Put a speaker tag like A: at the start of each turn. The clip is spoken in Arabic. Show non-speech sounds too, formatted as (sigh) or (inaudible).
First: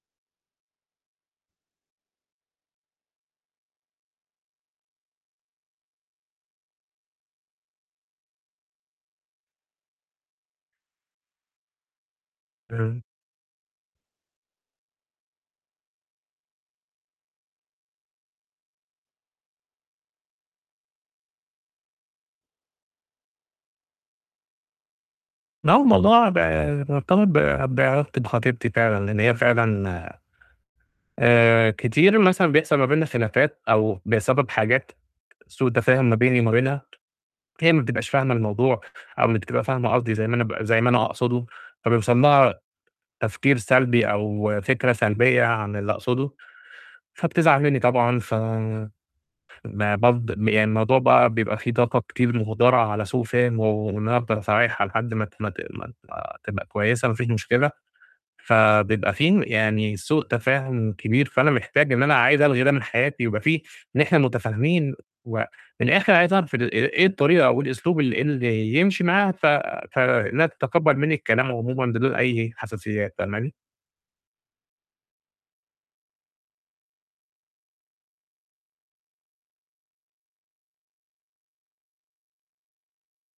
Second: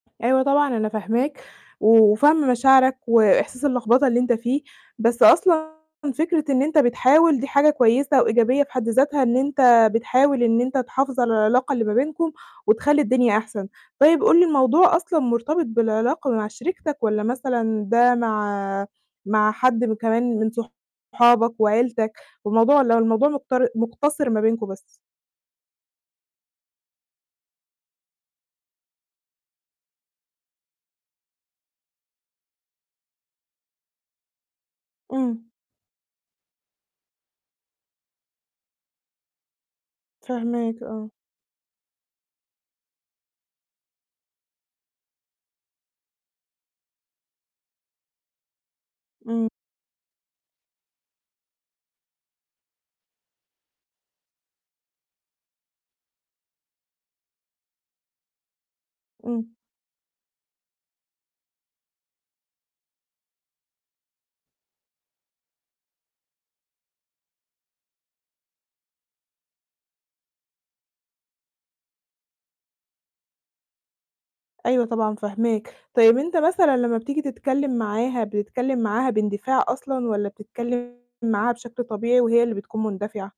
A: أيوة طبعًا أنا فاهماك، و وفاهمة مشاعرك وإحساس اللخبطة اللي أنت فيه، بس أصلًا فكرة إن أنت بتحاول دي حاجة كويسة وإيجابية في حد ذاتها إن أنت بتحاول إن أنت تحافظ على العلاقة اللي ما بينكم، وتخلّي
B: (unintelligible)
A: الدنيا أحسن. طيب قُل لي الموضوع أصلًا مرتبط بالعلاقة مع شريكتك والّا مثلًا ده مع مع م حد كمان من صحابك وعيلتك؟ والموضوع لو الموضوع مقتر مقتصر ما بينكم بس؟
B: ما هو الموضوع بقى مرتبط ب بعلاقتي بخطيبتي فعلًا، لأن هي فعلًا آآ كتير مثلًا بيحصل ما بيننا خلافات أو بسبب حاجات
A: إمم.
B: سوء تفاهم ما بيني وما بينها، هي ما بتبقاش فاهمة الموضوع، أو ما بتبقي فاهمة قصدي زي ما أنا ب زي
A: فاهماك،
B: ما أنا
A: آه.
B: أقصده، فبيوصل لها تفكير سلبي أو فكرة سلبية عن اللي أقصده، فبتزعل مني طبعًا، ف
A: إمم.
B: ما برض يعني الموضوع بقى بيبقى فيه طاقة كتير مهدرة على سوء فِهم، و وإن أنا أفضل أصالحها لحد ما ت ما ت ما تبقى كويسة، ما فيش مشكلة، فبيبقى فيه
A: إمم.
B: يعني سوء تفاهم كبير، فأنا محتاج إن أنا عايز ألغي ده من حياتي، يبقى فيه إن إحنا متفاهمين، و من الآخر عايز أعرف ال إيه الطريقة أو الأسلوب اللي اللي يمشي معاها، ف فإنها تتقبل مني الكلام عمومًا بدون أي حساسيات، فاهماني؟
A: أيوه طبعًا فاهماك. طيب أنت مثلًا لما بتيجي تتكلم معاها، بتتكلم معاها باندفاع أصلًا والّا بتتكلم معاها بشكل طبيعي وهي اللي بتكون مندفعة؟